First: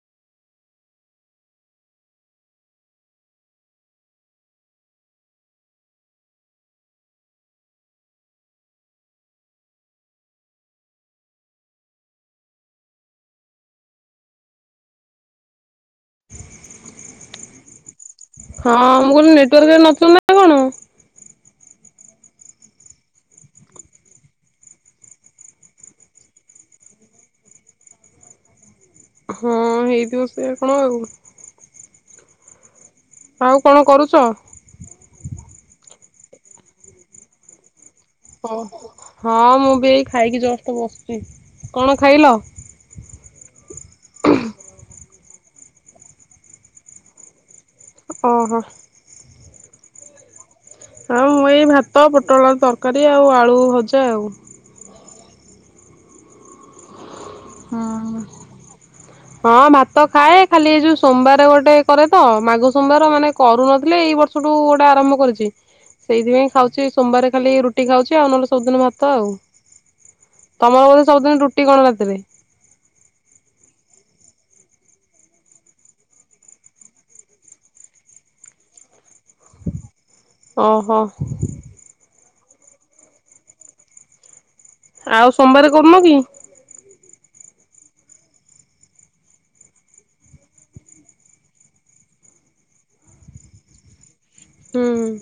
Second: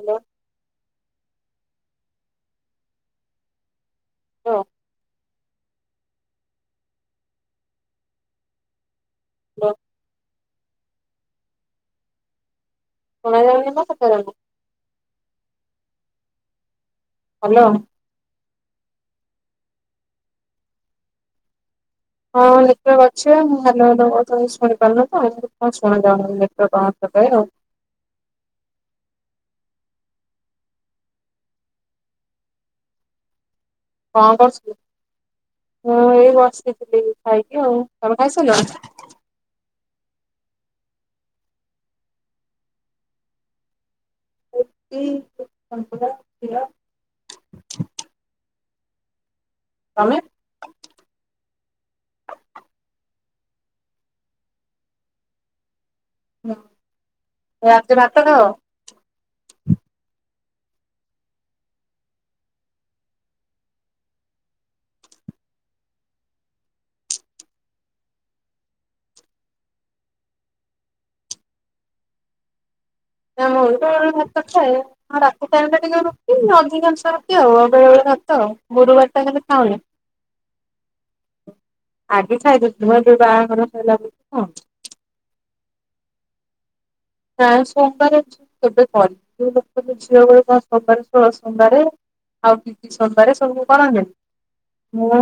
Hello. Hello. Hello. ଶୁଣା ଯାଉନି ମୋ କଥା ତାଙ୍କୁ। [inaudible] ହାଲୋ। ହଁ ମୁଁ କହିଲି ନେଟୱାର୍କରେ ନଥିଲ ନା କଣ? ହଁ ନେଟୱାର୍କ ପା ଅଛି ମୁଁ ହାଲୋ ହାଲୋ କୋହୁଚି ତମେ କିଛି ଶୁଣି ପାରୁନ ତ [inaudible] କଣ ଶୁାଣା ଯାଉନି ନେଟୱାର୍କ ପାଉ ନଥିବ ପ୍ରାୟ ଆଉ। ହଁ ହେଇଥିବ ସେଇୟା କଣ ଆଉ। ଆଉ କଣ କରୁ କଣ କରୁଥୁଲୁ ମୁଁ ଏଇ ବସିଥିଲି ଖାଇକି ଆଉ। ତମେ ଓ ଖାଇସାରିଲଣି? ହୋ ହଁ ମୁଁ ବି ଏଇ ଖାଇକି ଜଷ୍ଟ ବସଚି। କଣ ଖାଇଲ? [unintelligible] କି [inaudible] ଓହୋ। ତମେ। ଆଉ ମୁଁ ଏଇ ଭାତ ପୋଟଳ ତରକାରୀ ଆଉ ଆଳୁ ଭଜା ଆଉ। ନା। ହଁ। ହଁ ଭାତ ଖାଏ ଖାଲି ଏ ଯୋଉ ସୋମବାର ଗୋଟେ କରେ ତ ମାଘ ସୋମବାର ମାନେ କରୁନଥିଲି ଏଇ ବ ସଠୁ ଗୋଟେ ଆରମ୍ଭ କରିଚି। ସେଇଥିପାଇଁ ଖାଉଛି ସୋମବାର ଖାଲି ରୁଟି ଖାଉଛି ଆଉ ନହେଲେ ସବୁଦିନ ଭାତ ଆଉ। ତମର ବଧେ ସବୁଦିନ ରୁଟି କଣ ରାତିରେ। ନା ମୁଁ ତ ଭାତ ଖାଏ। ହଁ ରାତି ଟାଇମ ଟା ଟିକେ ରୁଟି ଅଧିକାଂଶ ରାତି ଆଉ ବେଳେବେଳେ ଭାତ ଆଉ। ଗୁରୁବାର ଟା ଖାଲି ଖାଉନି। ଓହୋ। ଆଗେ ଖାଇଦଉଥିଲୁ ଏବେ ବାହାଘର [unintelligible] ଆଉ ସୋମବାର କରୁନ କି। ପ୍ରାୟ ସୋମବାର କେବେ କରିିବି ଯୋଉ ଲୋକଙ୍କ ଝିଅ ବେଳୁ ସୋମବାର ଷୋଳ ସୋମବାରେ। ଆଉ କିଛି ସମ୍ବାରେ ସବୁ କରନ୍ତେ। ହୁଁ। ମୁଁ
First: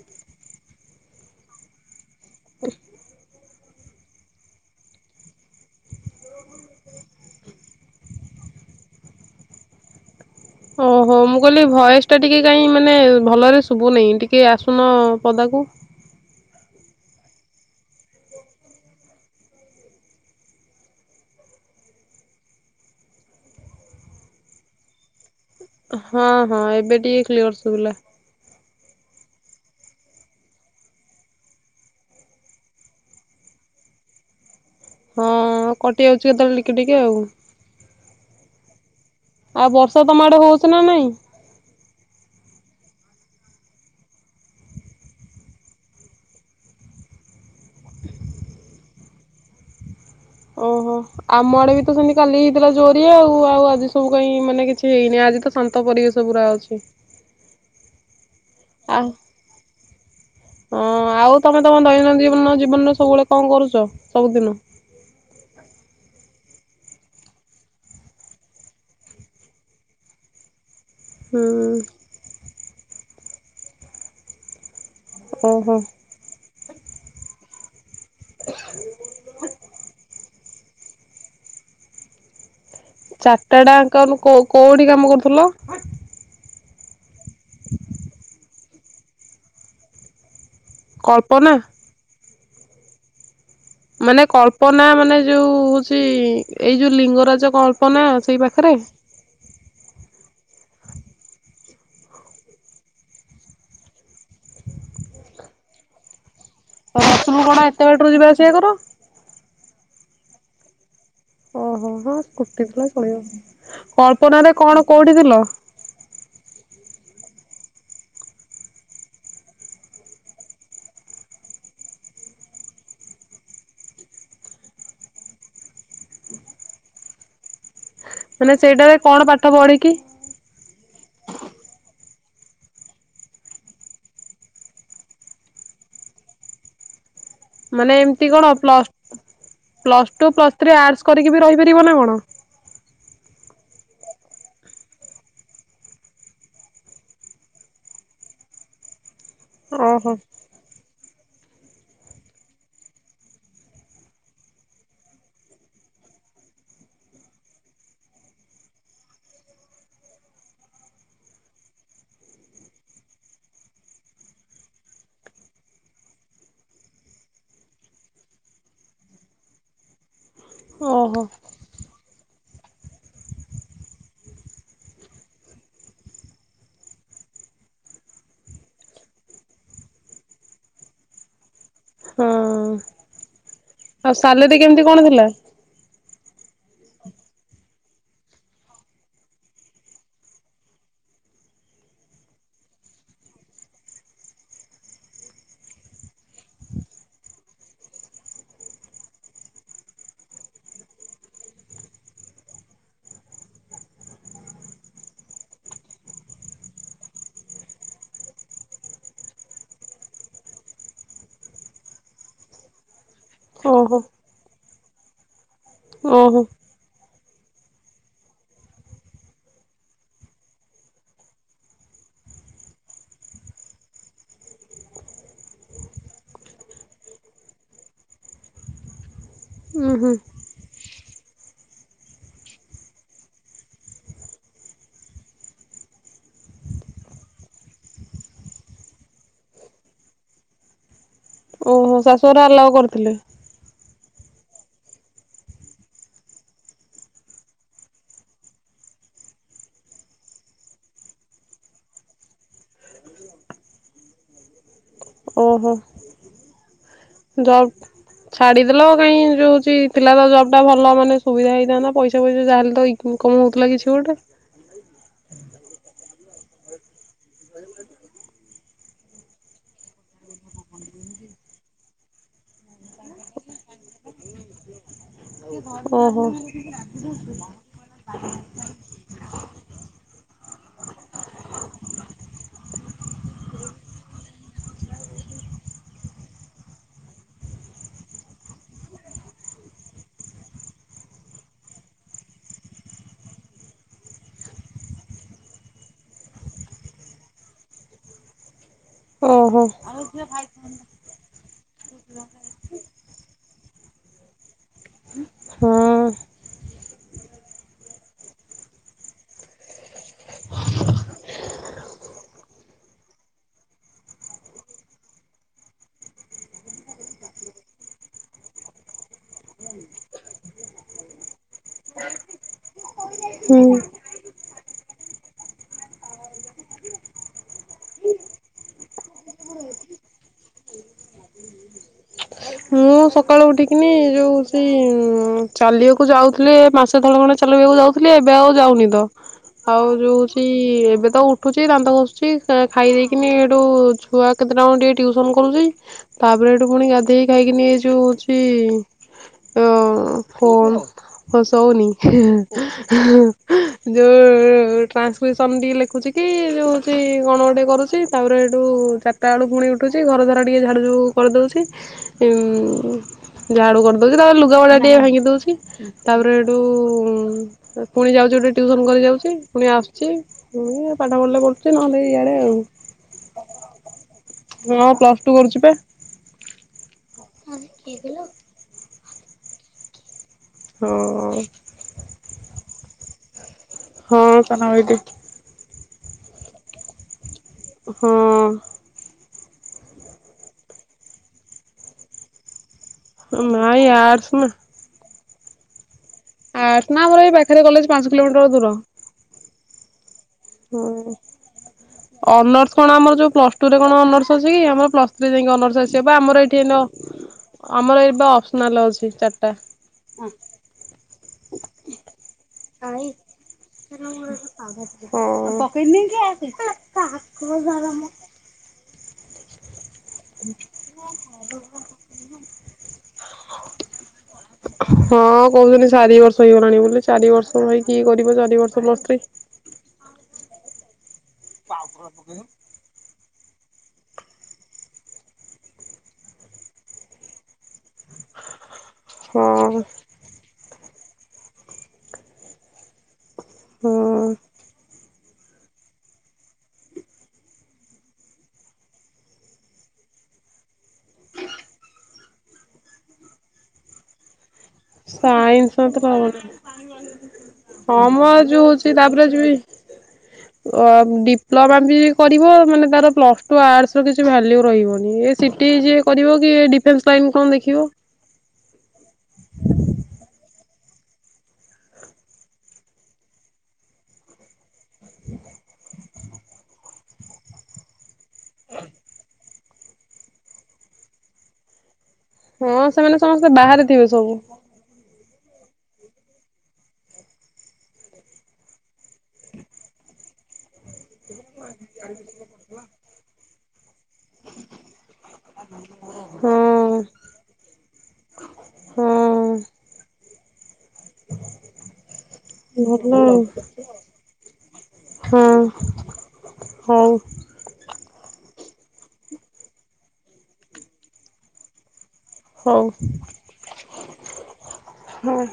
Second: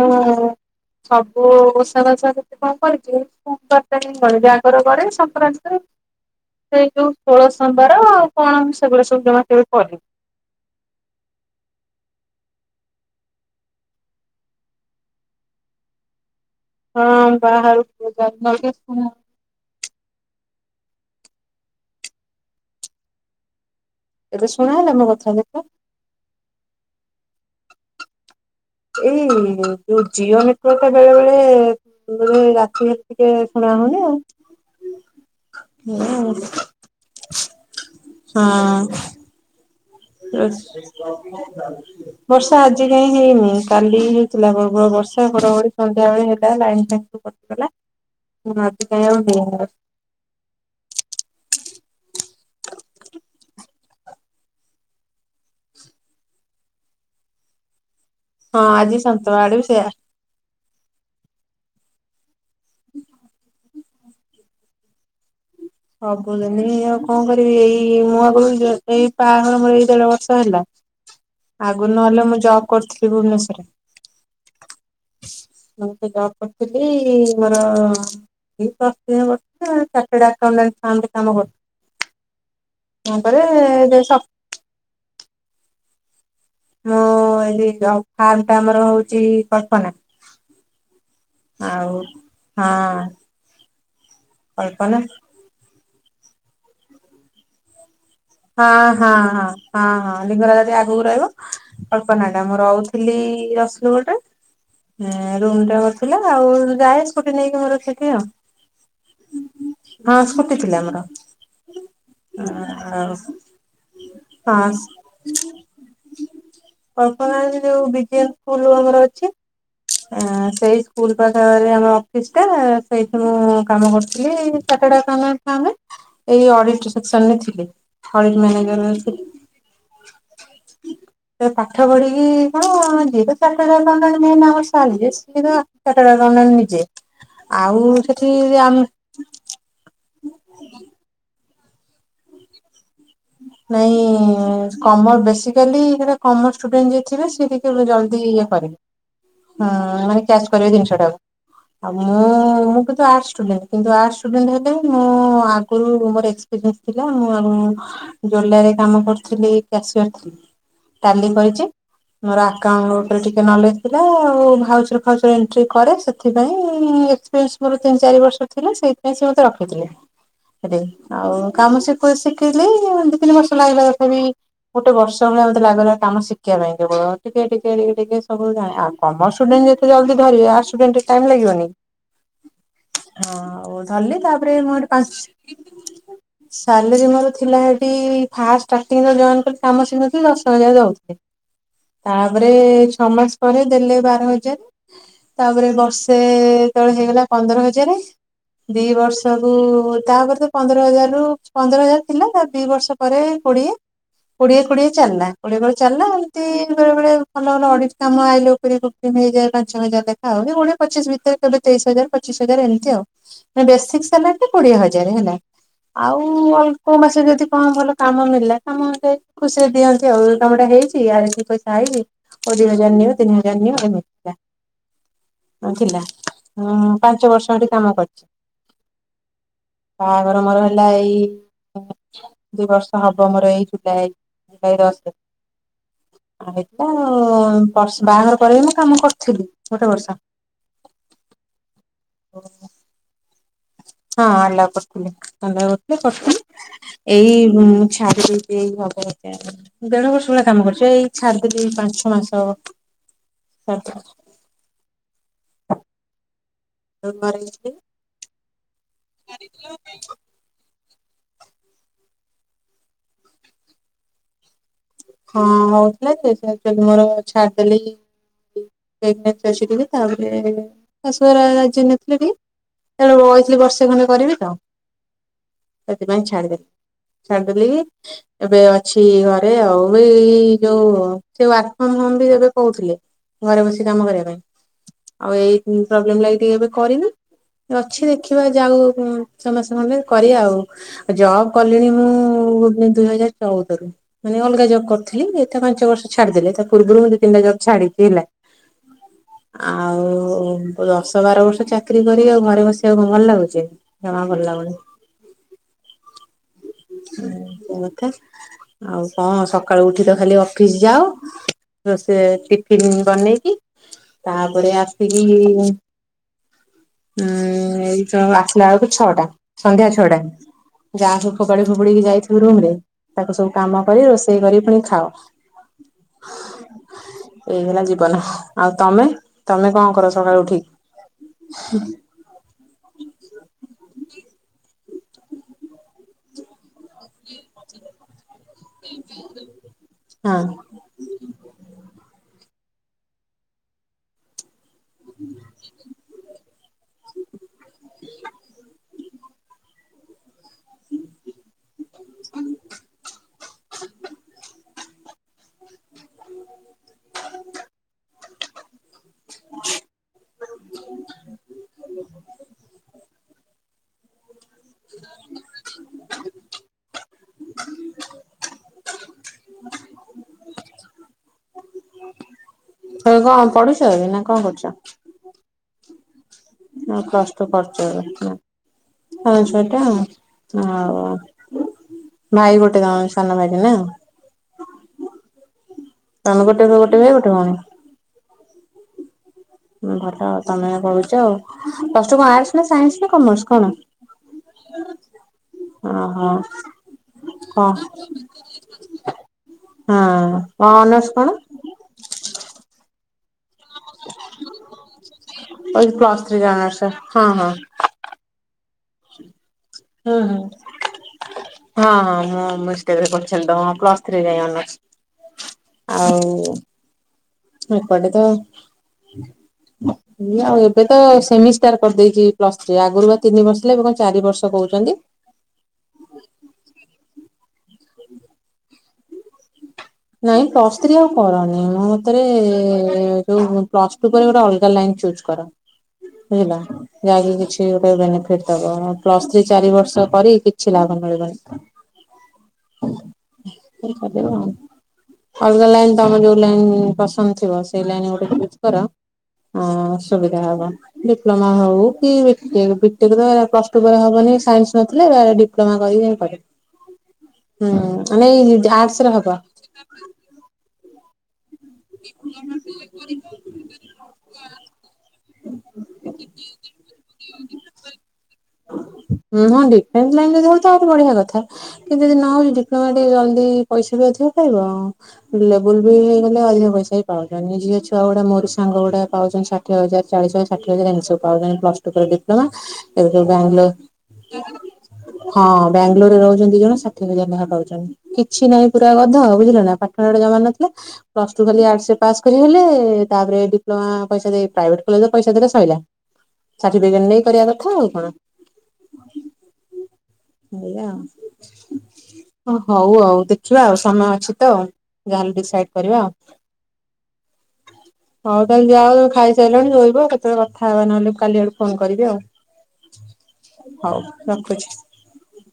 ସବୁ ଓଷା [unintelligible] କେତେ କଣ କରିବି। ସୋମବାରଟା ହିଁ କରେ ଜାଗର କରେ ସଂକ୍ରାନ୍ତି ତ ସେଇ ଯୋଉ ଷୋହଳ ସୋମବାର ଆଉ କଣ ସେଗୁଡା ସବୁ ଜମା କେବେ କରିନି। ଓହୋ ମୁଁ କହିଲି ଭୟସ୍ ଟା ଟିକେ କାଇ ମାନେ ଭଲରେ ଶୁଭୁ ନାହିଁ ଟିକେ ଆସୁନ ପଦାକୁ। ହଁ ବାହାରୁ ପଦାକୁ [inaudible] ଏବେ ଶୁଣା ହେଲା ମୋ କଥା ଦେଖ। ହଁ ହଁ ଏବେ ଟିକେ କ୍ଳିଅର ସୁଵିଲା। ଏଇ ଯୋଉ ଜିଓ ନେଟୱାର୍କ ଟା ବେଳେ ବେଳେ। ଏ ରାତିରେ ଟିକେ ଶୁଣା ହଉନି ଆଉ। ହଁ କଟି ଯାଉଛି କେତେବେଳେ ଟିକେ ଟିକେ ଆଉ। ହଁ। ଆଉ ବର୍ଷା ତମ ଆଡେ ହଉଛି ନା ନାଇଁ? ହୁଁ ବର୍ଷା ଆଜି କାହିଁ ହେଇନି କାଲି ହେଇଥିଲା ପ୍ରବଳ ବର୍ଷା ଘଡ ଘଡି ସନ୍ଧ୍ୟା ବେଳେ ହେଲା ଲାଇନ ଫାଇ ଗଲା ଆଜି କାଇଁ ଆଉ ହେଇନି। ଓହୋ ଆମ ଆଡେ ବି ତ ସେମିତି କାଲି ହେଇଥିଲା ଜୋରରେ ଆଉ ଆଉ ଆଜି ସବୁ କାଇଁ ମାନେ କିଛି ହେଇନି ଆଜି ତ ସା ତ ପରିବେଶ ପୁରା ଅଛି। ହଁ ଆଜି ଆ ଶାନ୍ତ ଆଡେ ବି ସେଇଆ। ହଁ ଆଉ ତମେ ତମ ଦୈନନ୍ଦିନ ଜୀବନ ଜୀବନରେ ସବୁବେଳେ କଣ କରୁଛ ସବୁଦିନ। ସବୁଦିନି ଆଉ କଣ କରିବି ଏଇ ମୁଁ ଆଗରୁ ଏଇ ପାହାଘର ମୋର ଏଇ ଦେଢ ବର୍ଷ ହେଲା। ହୁଁ ଆଗୁରୁ ନହେଲେ ମୁଁ ଜବ୍ କରିଥିଲି ଭୁବନେଶ୍ବରରେ। ଓହୋ ମୁଁ ତ ଜବ୍ କରୁଥିଲି ମୋର। [unintelligible] ଚାର୍ଟଡ଼ ଆକାଉଣ୍ଟ କଉ କୋଉଠି କାମ କରୁଥୁଲ? ମୁଁ [unintelligible] ଫାର୍ମ ଟା ଆମର ହଉଛି କଳ୍ପନା। କଳ୍ପନା। ଆଉ ହଁ। ମାନେ କଳ୍ପନା ମାନେ ଯୋଉ ସେଇ ଏଇ ଯୋଉ ଲିଙ୍ଗରାଜ କଳ୍ ପନା ସେଇ ପାଖେରେ। ହଁ ହଁ ହଁ ହଁ ଲିଙ୍ଗରା ନଦୀ ଆଗକୁ ରହିବ। ଅଳ୍ପନା ଟା ମୁଁ ରହୁଥିଲି ରସୁଲଗଡ଼ ରେ। ଉଁ ରୁମ୍ ଟା କରିଥିଲା ଆଉ ଯାଏ ସ୍କୁଟି ରସୁଲୁ କଣ ନେଇକି ମୋର ଏତେ ବାଟରୁ ଥିଲି ଆଉ। ଯିବା ଆସିବା କର? ହଁ ସ୍କୁଟି ଥିଲା ଆମର। ଓହୋ ହଁ ସ୍କୁଟି କୁ [inaudible] ପାସ। କଳ୍ପନା ଯୋଉ ବିଜେ ଫୁଲ ଆମର ଅଛି ସେଇ ସ୍କୁଲ ପାଖାପରେ ଆମ ଅଫିସ ଟା ସେଇଠି ମୁଁ କାମ କରୁଥିଲି ସାତଟା କାମ ଏଇ ଅଡିଟି ସେକ୍ସନ ଥିଲେ ଅଡିଟି ମାନେ ମ୍ୟନେଜର ସେଇଟାରେ କଣ ଥିଲି। ପାଠ ପଢିକି ଏ ପାଠ ପଢିକି କଣ ଯିବ [unintelligible] କାଲି [inaudible] ନିଜେ ଆଉ ମାନେ ଏମିତି ସେଠି କଣ ଆମେ plus plus two plus three arts କରିକି ବି ରହିପାରିବ ନା କଣ? ନାଇଁ କମ ବେସିକାଲି ଗଟେ କମର୍ସ ଷ୍ଟୁଡେଣ୍ଟ ଯଏ ଥିବେ ସେଏ ଟିକେ ଜଲଦି ଇଏ କରିବେ। ହୁଁ ଓହୋ ମାନେ କ୍ୟାଚ କରିବେ ଜିନିଷ ଟାକୁ। ଆଉ ମୁଁ ମୁଁ କିନ୍ତୁ ଆଡ୍ସ ସ୍ଟୁଡେଣ୍ଟ କିନ୍ତୁ ଆଡ୍ସ ହେଲେ ମୁଁ ଆଗୁରୁ ଥିଲା ମୁଁ ଆ ଜୁଏଲାରୀ କାମ କରିଥିଲି କ୍ୟାସିଆର ଥିଲି। ଡାଲି କରିଛି। ମୋର ଆକାଉଣ୍ଟରେ ଟିକେ ନଲେଜ ଥିଲା ଆଉ ଭାଉଚରେ ଫାଉଚରେ ଏଣ୍ଟ୍ରି କରେ ସେଥିପାଇଁ ମୋର ତିନି ଚାରି ବର୍ଷ ଥିଲା ସେଇଥିାଇଁ ସେ ମତେ ରଖିଥିଲେ। ଓହୋ ଆଉ କାମ ଶିଖିଇି ଦି ତିନି ବର୍ଷ ଲାଗିବା ତଥା ବିି ଗୋଟେ ବର୍ଷ ଭଳିଆ ମେ ଲାଗିଲା କାମ ଶିଖିବା ପାଇଁ କେବ ଟିକେ ଟିକେ ଟିକେ ଟିକେ ସବୁ ଜା ଆ କମର୍ଶ ସ୍ଟୁଡେଣ୍ଟ ଯେତେ ଜଲଦି ଧିରିବେ ଆଡ୍ସ ସ୍ଟୁଡେଣ୍ଟ ଟାଇମ ଲାଗିବନି। ହଁ। ହଁ ଆଉ ଧରିଲି ତାପରେ ସାଲେରୀ ମୁଁ କେମିତି କଣ ଥିଲା? ପାଞ୍ଚ ସାଲେରୀ ମୋର ଥିଲା ହେ ଏଠି ଫାଷ୍ଟ ଷ୍ଟାଟିଙ୍ଗି ଜଏନ କରି କାମ ଶିଖିନଥିଲି ଦଶ ହଜାର ଦଉଥିଲେ। ତାପରେ ଛଅ ମାସ ପରେ ଦେଲେ ବାର ହଜାର। ତାପରେ ବର୍ଷେ ଯେତେବେଳେ ହେଇଗଲା ପନ୍ଦର ହଜାରେ। ଦି ବର୍ଷକୁୁ ତାପରେ ତ ପନ୍ଦର ହଜାର ରୁ ପନ୍ଦର ହଜାର ଥିଲା ତା ଦି ବର୍ଷ ପରେ କୋଡିଏ। କୋଡିଏ କୋଡିଏ ଚାଲିଲା କୋଡିଏ କୋଡିଏ ଚାଲିଲା ଏମିତି ବେଳେ ବେଳେ ଭଲ ଭଲ ଅଡିଟ କାମ ଆଇଲେ [inaudible] ପାଞ୍ଚ ଛଅ ହଜାର ଲେଖା ହଉ କୋଡିଏ ପଚିଶ ଭିତରେ କେବେ ତେଇଶି ହଜାର ପଚିଶ ହଜାର ଏମିତି ଆଉ। ଓହୋ ବେସିକି ସାଲାରି କୋଡିଏ ହଜାର ହେଲା ଆଉ ଓହୋ ଅଳ୍ପ ମାସ ଯଦି କଣ ଭଲ କାମ ମଳିଲା କାମ ଅନୁସାରେ ଖୁସିରେ ଦିଅନ୍ତି ଆଉ ଏଇ କାମଟା ହେଇଛି ଆରେ ଏତିକି ପଇସା ଆଇଛିି। ହଉ ଦି ହଜାର ନିଅ ତିନି ହଜାର ନି ଥିଲା ପାଞ୍ଚ ବର୍ଷ ହେଠି କାମ କରିଛି। ଉୁଁ ହୁଁ ବାହାଘର ମର ହେଲା ଏଇ ଦୁଇ ବର୍ଷ ହବ ମୋର ଏଇ ଜୁଲାଇ ଜୁଲାଇ ଦଶ ଆଉ ହେଇଥିଲା ଆଉ ବର୍ଷ ବାହାଘର ପରେ ବି ମୁଁ କାମ କରିଥିଲି ଗୋଟେ ବର୍ଷ। ଓହୋ ଶାଶୁୁରା ଆଲାଓ କରିଥିଲେ। ହଁ ଆଲାଓ କରଥିଲଥିଲେି [inaudible] କରିଥିଲି। ଏଇ ଛାଡି ଦେଇଛି ଏଇ [inaudible] ଦେଢ ବର୍ଷ ଭଳିଆ କାମ କରିଛି ଏଇ ଛାଡିଦେଲି ପାଞ୍ଚଛ ମାସ ହବ। ଓହୋ। ଘରେ ଜବ୍ ହେଇଥିଲି ଛାଡିଦେଲ କାଇହିଁ ଯୋଉ ଥିଲା ତ ଜବ ଏଟା ଭଲ ମାନେ ସୁବିଧା ହେଇଥାନ୍ତା ପଇସା ଫଇସା ଯାହାଲେ ଇନଙ୍କମ ହଉଥିଲା କିଛି ଗୋଟେ। ହଁ ହଉଥିଲା ଯେ ମୋର ଛାଡିଦେଲି [inaudible] ଅଛି ଟିକେ ତାପରେ ଶାସୁ ଘରେ ରାଯି ନଥିଲେବି। ତେଣୁ ମୁଁ କହିଥିଲି ବର୍ଷେ ଖଣ୍ଡେ କରିବି ତ। ସେଥିପାଇଁ ଓହୋ ଛାଡିଦେଲି ଛାଡିଦେଲି ଏବେ ଅଛି ଘରେ ଆଉ। ଯୋଉ ସେ ୱାର୍କ ଫ୍ରମ ହୋମ ବି ଏବେ କହୁଥିଲେ ଘରେ ବସି କାମ କରିବା ପାଇଁ। ଆଉ ଏଇ ପ୍ରୋବ୍ଲେମ ଲାଗି ଟିକେ ଏବେ କରିନୁ। ଅଛି ଦେଖିବା ଯାଉ ଛଅ ମାସ ଖଣ୍ଡେ କରିବା ଆଉ ଆଉ ଜବ୍ କଲିଣି ମୁଁ ଦୁଇ ହଜାର ଚଉଦରୁ ମାନେ ଅଲଗା ଜବ୍। କରୁଥିଲି ଏ ପାଞ୍ଚ ବର୍ଷ ଛାଡିଦେଲେ ତା ପୂର୍ବରୁ ମୁଁ ଦି ତିନିଟା ଜବ ଛାଡିଛି ହେଲା। ଓହୋ ଆଉ ଦଶ ବାର ବର୍ଷ ଚା କରି ଆଉ ଘରେ ବସିବାକୁ ଭଲ ଲାଗୁଛି ଜମା ଭଲ ଲାଗୁନି। ହଁ ହଁ କଥା ଆଉ କଣ ସକାଳୁ ଉଠି ତ ଖାଲି ଅଫିସ ଯାଅ ରୋଷେଇ ଟିଫିନ୍ ବନେଇକି। ତାପରେ ଆସିକି ଉଁ ଏଇ ଆସିଲା ବେଳକୁ ଛଅଟା ସନ୍ଧ୍ୟା ଛଅଟା ଯାହା ଫୋପାଡି ଫୋପାଡିକି ଯାଇଥିବୁ ରୁମରେ ତାକୁ ସବୁ ହୁଁ। କାମ କରି ରୋଷେଇ କରି ପୁଣି ଖାଅ। ଏଇ ହେଲା ଜୀବନ ଆଉ ତମେ ତମେ କଣ କର ସକାଳୁ ଉଠିକି? ହୁଁ ମୁଁ ସକାଳୁ ଉଠିକିନି ଯୋଉ ସେ ଚାଲିବାକୁ ଯାଉଥିଲେ ମାସେ ତଳ ଖଣ୍ଡେ ଚାଲିବାକୁ ଯାଉଥିଲି ଥିଲି ଏବେ ଆଉ ଯାଉନି ତ ଆଉ ଯୋଉ ହଁ ସେଇ ଏବେ ତ ଉ ଉଠୁଛି ଦାନ୍ତ ଘଷୁଛି ଖାଇ ଦେଇକିନି ଏଠୁ ଛୁଆ କେତେଟାଙ୍କୁ ଟିକେ ଟିଉସନ କରୁଛି ତାପରେ ଏଠୁ ପୁଣି ଗାଧେଇକି ଖାଇକି ଯୋଉ ହଉଛି ତ ଫୋନ୍ ସୋଉନି ଯୋଉ ଟ୍ରାନ୍ସ ଟୁସନ ଟିକେ ଲେଖୁଛି କି ଉ ହଉଛି କଣ ଗୋଟେ କରୁଛି ତାପରେ ଏଇଠୁ ଚାରିଟା ପୁଣି ଉଠୁଛି ସେ ଘରଦ୍ୱାର ଟିକେ ଝାଡ଼ୁଯୋଉ କରିଦେଉଛି। ଝାଡ଼ୁ କରିଦେଉଛି ତାପରେ ଲୁଗାପଟା ଟିକିଏ ଭାଙ୍ଗି ଦେଉଛି ତାପରେ ଏଠୁ ପୁଣି ଯାଉଛି ଗୋଟେ ଟ୍ୟୁସନ କରି ଯାଉଛି ପୁଣି ଆଶୁଛି। ମୁଁ ପାଠ ପଢିଲେ ପଡୁଛି ନହେଲେ ଇଆଡେ ଆଉ କଣ ପଢୁଛ ନା କଣ କରୁଛ? ପ୍ଲସ୍ ଟୁ କରୁଛି ବା। ହଁ ପ୍ଲସ ଟୁ ପ୍ଲସ ଟୁ କଣ ସେଇଟା? ହଁ ହଉ ଭାଇ ଗୋଟେ ତାଙ୍କ ସାନ ଭାଇଟାନା। ହଁ ସାନ ଭାଇଟେ। ତମେ ଗୋଟେ ପୁଅ ଭାଇ ଗୋଟେ ଭଉଣୀ। ହଁ। ହଁ ଭଲ ଆଉ ତମେ କରୁଛ ଆଉ ପ୍ଲସ ଟୁ କଣ ଆର୍ଟସ ନା ସାଇନ୍ସ ନା କମର୍ସ କଣ ନାଇଁ ଆର୍ଟ୍ସ ନା ଓହୋ। ଆର୍ଟସ ନା ଆମର ଏଇ କ ପାଖରେ ହଁ କଲେଜ ପାଞ୍ଚ କିଲୋମିଟର ଦୂର। ହଁ। ହୁଁ ଅନର୍ସ କଣ ଆମର ଯୋଉ ପ୍ଲସ ଟୁରେ କଣ ଅନର୍ସ ଅଛି କି ଆମର ପ୍ଲସ ଥ୍ରୀ ଯାଇକି ଓ ଅନର୍ସ ଆସିବ ପା ପ୍ଲସ୍ ଥ୍ରୀ ଆମର ଏଠି ଅନର୍ସ ହଁ ହଁ। ଆମର ଅ ଅପ୍ସ୍ନାଲ ଅଛି ଚାରଟା। ହୁଁ ହୁଁ। ହଁ ହଁ ମୁଁ ତ ଅନ୍ୟମନସ୍କ ରେ ପଚାରିଲି ପ୍ଲସ ହଁ ଥ୍ରୀରେ ଯାଇ ଅନର୍ସ। ଆଉ ହଁ। ଏପଟେ ତ ଆଉ ଏବେ ତ ସେମିଷ୍ଟାର କରିଦେଇଛି ପ୍ଲସ ଥ୍ରୀ ଆଗରୁ ବା ତିନି ବର୍ଷ ଥିଲା ଏବେ କଣ ଚାରି ବର୍ଷ କହୁଛନ୍ତି? ହଁ କହୁଛନ୍ତି ଚାରି ବର୍ଷ ହେଇଗଲାଣି ବୋଲି ଚାରି ବର୍ଷ ଭାଇ କିଏ କରିବ ଚାରି ବର୍ଷ ପ୍ଲସ ଥ୍ରୀ? ନାଇଁ ପ୍ଲସ୍ ଥ୍ରୀ ଆଉ କରନି ମୋ ମତରେ ଯୋଉ ପ୍ଲସ୍ ଟୁ ପରେ ଗୋଟେ ଅଲଗା ଲାଇନ୍ ଚୁଜ୍ କର। ହେଲା ଯାହାକି କିଛି ଗୋଟେ ବେନିଫିଟ୍ ଦବ। ପ୍ଲସ୍ ଥ୍ରୀ ଚାରି ହଁ ବର୍ଷ କରି କିଛି ଲାଭ ମିଳିବନି। ହଁ କଣ କରିବା ଆଉ ଅଲଗା ଲାଇନ ତମେ ଯୋଉ ଲାଇନ ପସନ୍ଦ ଥିବ ସେଇ ଲାଇନ୍ ଗୋଟେ ଚୁଜ୍ କର। ହଁ ଅସୁବିଧା ହବ। ଡିପ୍ଲୋମା ହଉ କି ବିଟେକ ବିଟେକ୍ ରେ ପ୍ଲସ ଟୁ ପରେ ହବନି ସାଇନ୍ସ ନଥିଲେ ଡିପ୍ଲୋମା ସାଇନ୍ସ ତ କରି ଏ ହବନି। କରିବୁ, ମ ହଁ ଯୋଉ ଏୟୀ ହଉଛି ଆର୍ଟସରେ ତାପରେ ହବ। ଯିବି [unintelligible] ଅ ଡି ଡିପ୍ଲୋମା ବି କରିବ ମାନେ ତାର ପ୍ଲସ ଟୁ ଆର୍ଟସ ର କିଛି ଭାଲ୍ୟୁ ରହିବନି। ଏ ସି ଟି ଯିଏ କରିବ କି ଏ ଡି ଡିଫେନ୍ସ ଲାଇନ କଣ ଦେଖିବ। ଉୁଁ ହଁ ଡିଫେନ୍ସ ଲାଇନ ରେ ଯିବୁ ତ ଆହୁରି ବଢିଆ କଥା। କିନ୍ତୁ ଯଦି ନ ହଉଛି ଡିପ୍ଲୋମା ଟିକେ ଜଲ୍ଦି ପଇସା ବି ଅଧିକ ଖାଇବ। ଲେବୁଲ ବି ହେଇଗଲେ ଅଧିକ ପଇସା ବି ପାଉଛନ୍ତି। ଝିଅ ଛୁଆ ଗୁଡା ମୋର ସାଙ୍ଗ ଗୁଡାକ ପାଉଛନ୍ତି ସା ଷଠିଏ ହାଜର, ଚାଳିଶ ହାଜର, ଷାଠିଏ ହାଜର ଏମିତି ସବୁ ପାଉଛନ୍ତି ପ୍ଲସ୍ ଟୁ ଡିପ୍ଲୋମା ହଁ ଏବେ ସେମାନେ ସବୁ ସମସ୍ତେ ବ୍ୟାଙ୍ଗଲୋରେ ବାହାରେ ଥିବେ ସବୁ ହଁ ବାଙ୍ଗାଲୋରରେ ରହୁଛନ୍ତି ଦି ଜଣ ଷାଠିଏ ହଜାର ଲେଖା ପାଉଛନ୍ତି। କିଛି ନାହିଁ ପୁରା ଗଧ ବୁଝିଲ ନା ପାଠ ଷାଠ ଜମା ନଥିଲା ପ୍ଲସ୍ ଟୁ ଖାଲି ଆର୍ଟସରେ ପାସ୍ କରିଗଲେ ତାପରେ ଡିପ୍ଲୋମା ପଇସା ଦେଇ ପ୍ରାଇଭେଟ କଲେଜରେ ପଇସା ଦେଲେ ସରିଲା, ହଁ ସାର୍ଟିଫିକେଟ ନେଇ କରିଆ କଥା ଆଉ କଣ। ହଁ। ଏୟା ଆଉ। ହଉ ଆଉ ଦେଖିବା ଆଉ ସମୟ ଅଛି ତ ଯାହେଲେ ହଁ ଡିସାଇଡ କରିବା ଆଉ। ହଉ। ହଉ ତାହେଲେ ଯାଅ ଖାଇସାରିଲଣି ଧୋଇବ କେତେବେଳେ କଥା ହେବା ନହେଲେ କାଲି ଆଡୁ ଫୋନ କରିବି ଆଉ। ହଉ ହଉ ରଖୁଛି। ହଁ।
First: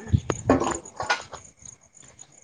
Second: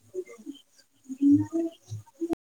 ହୁଁ।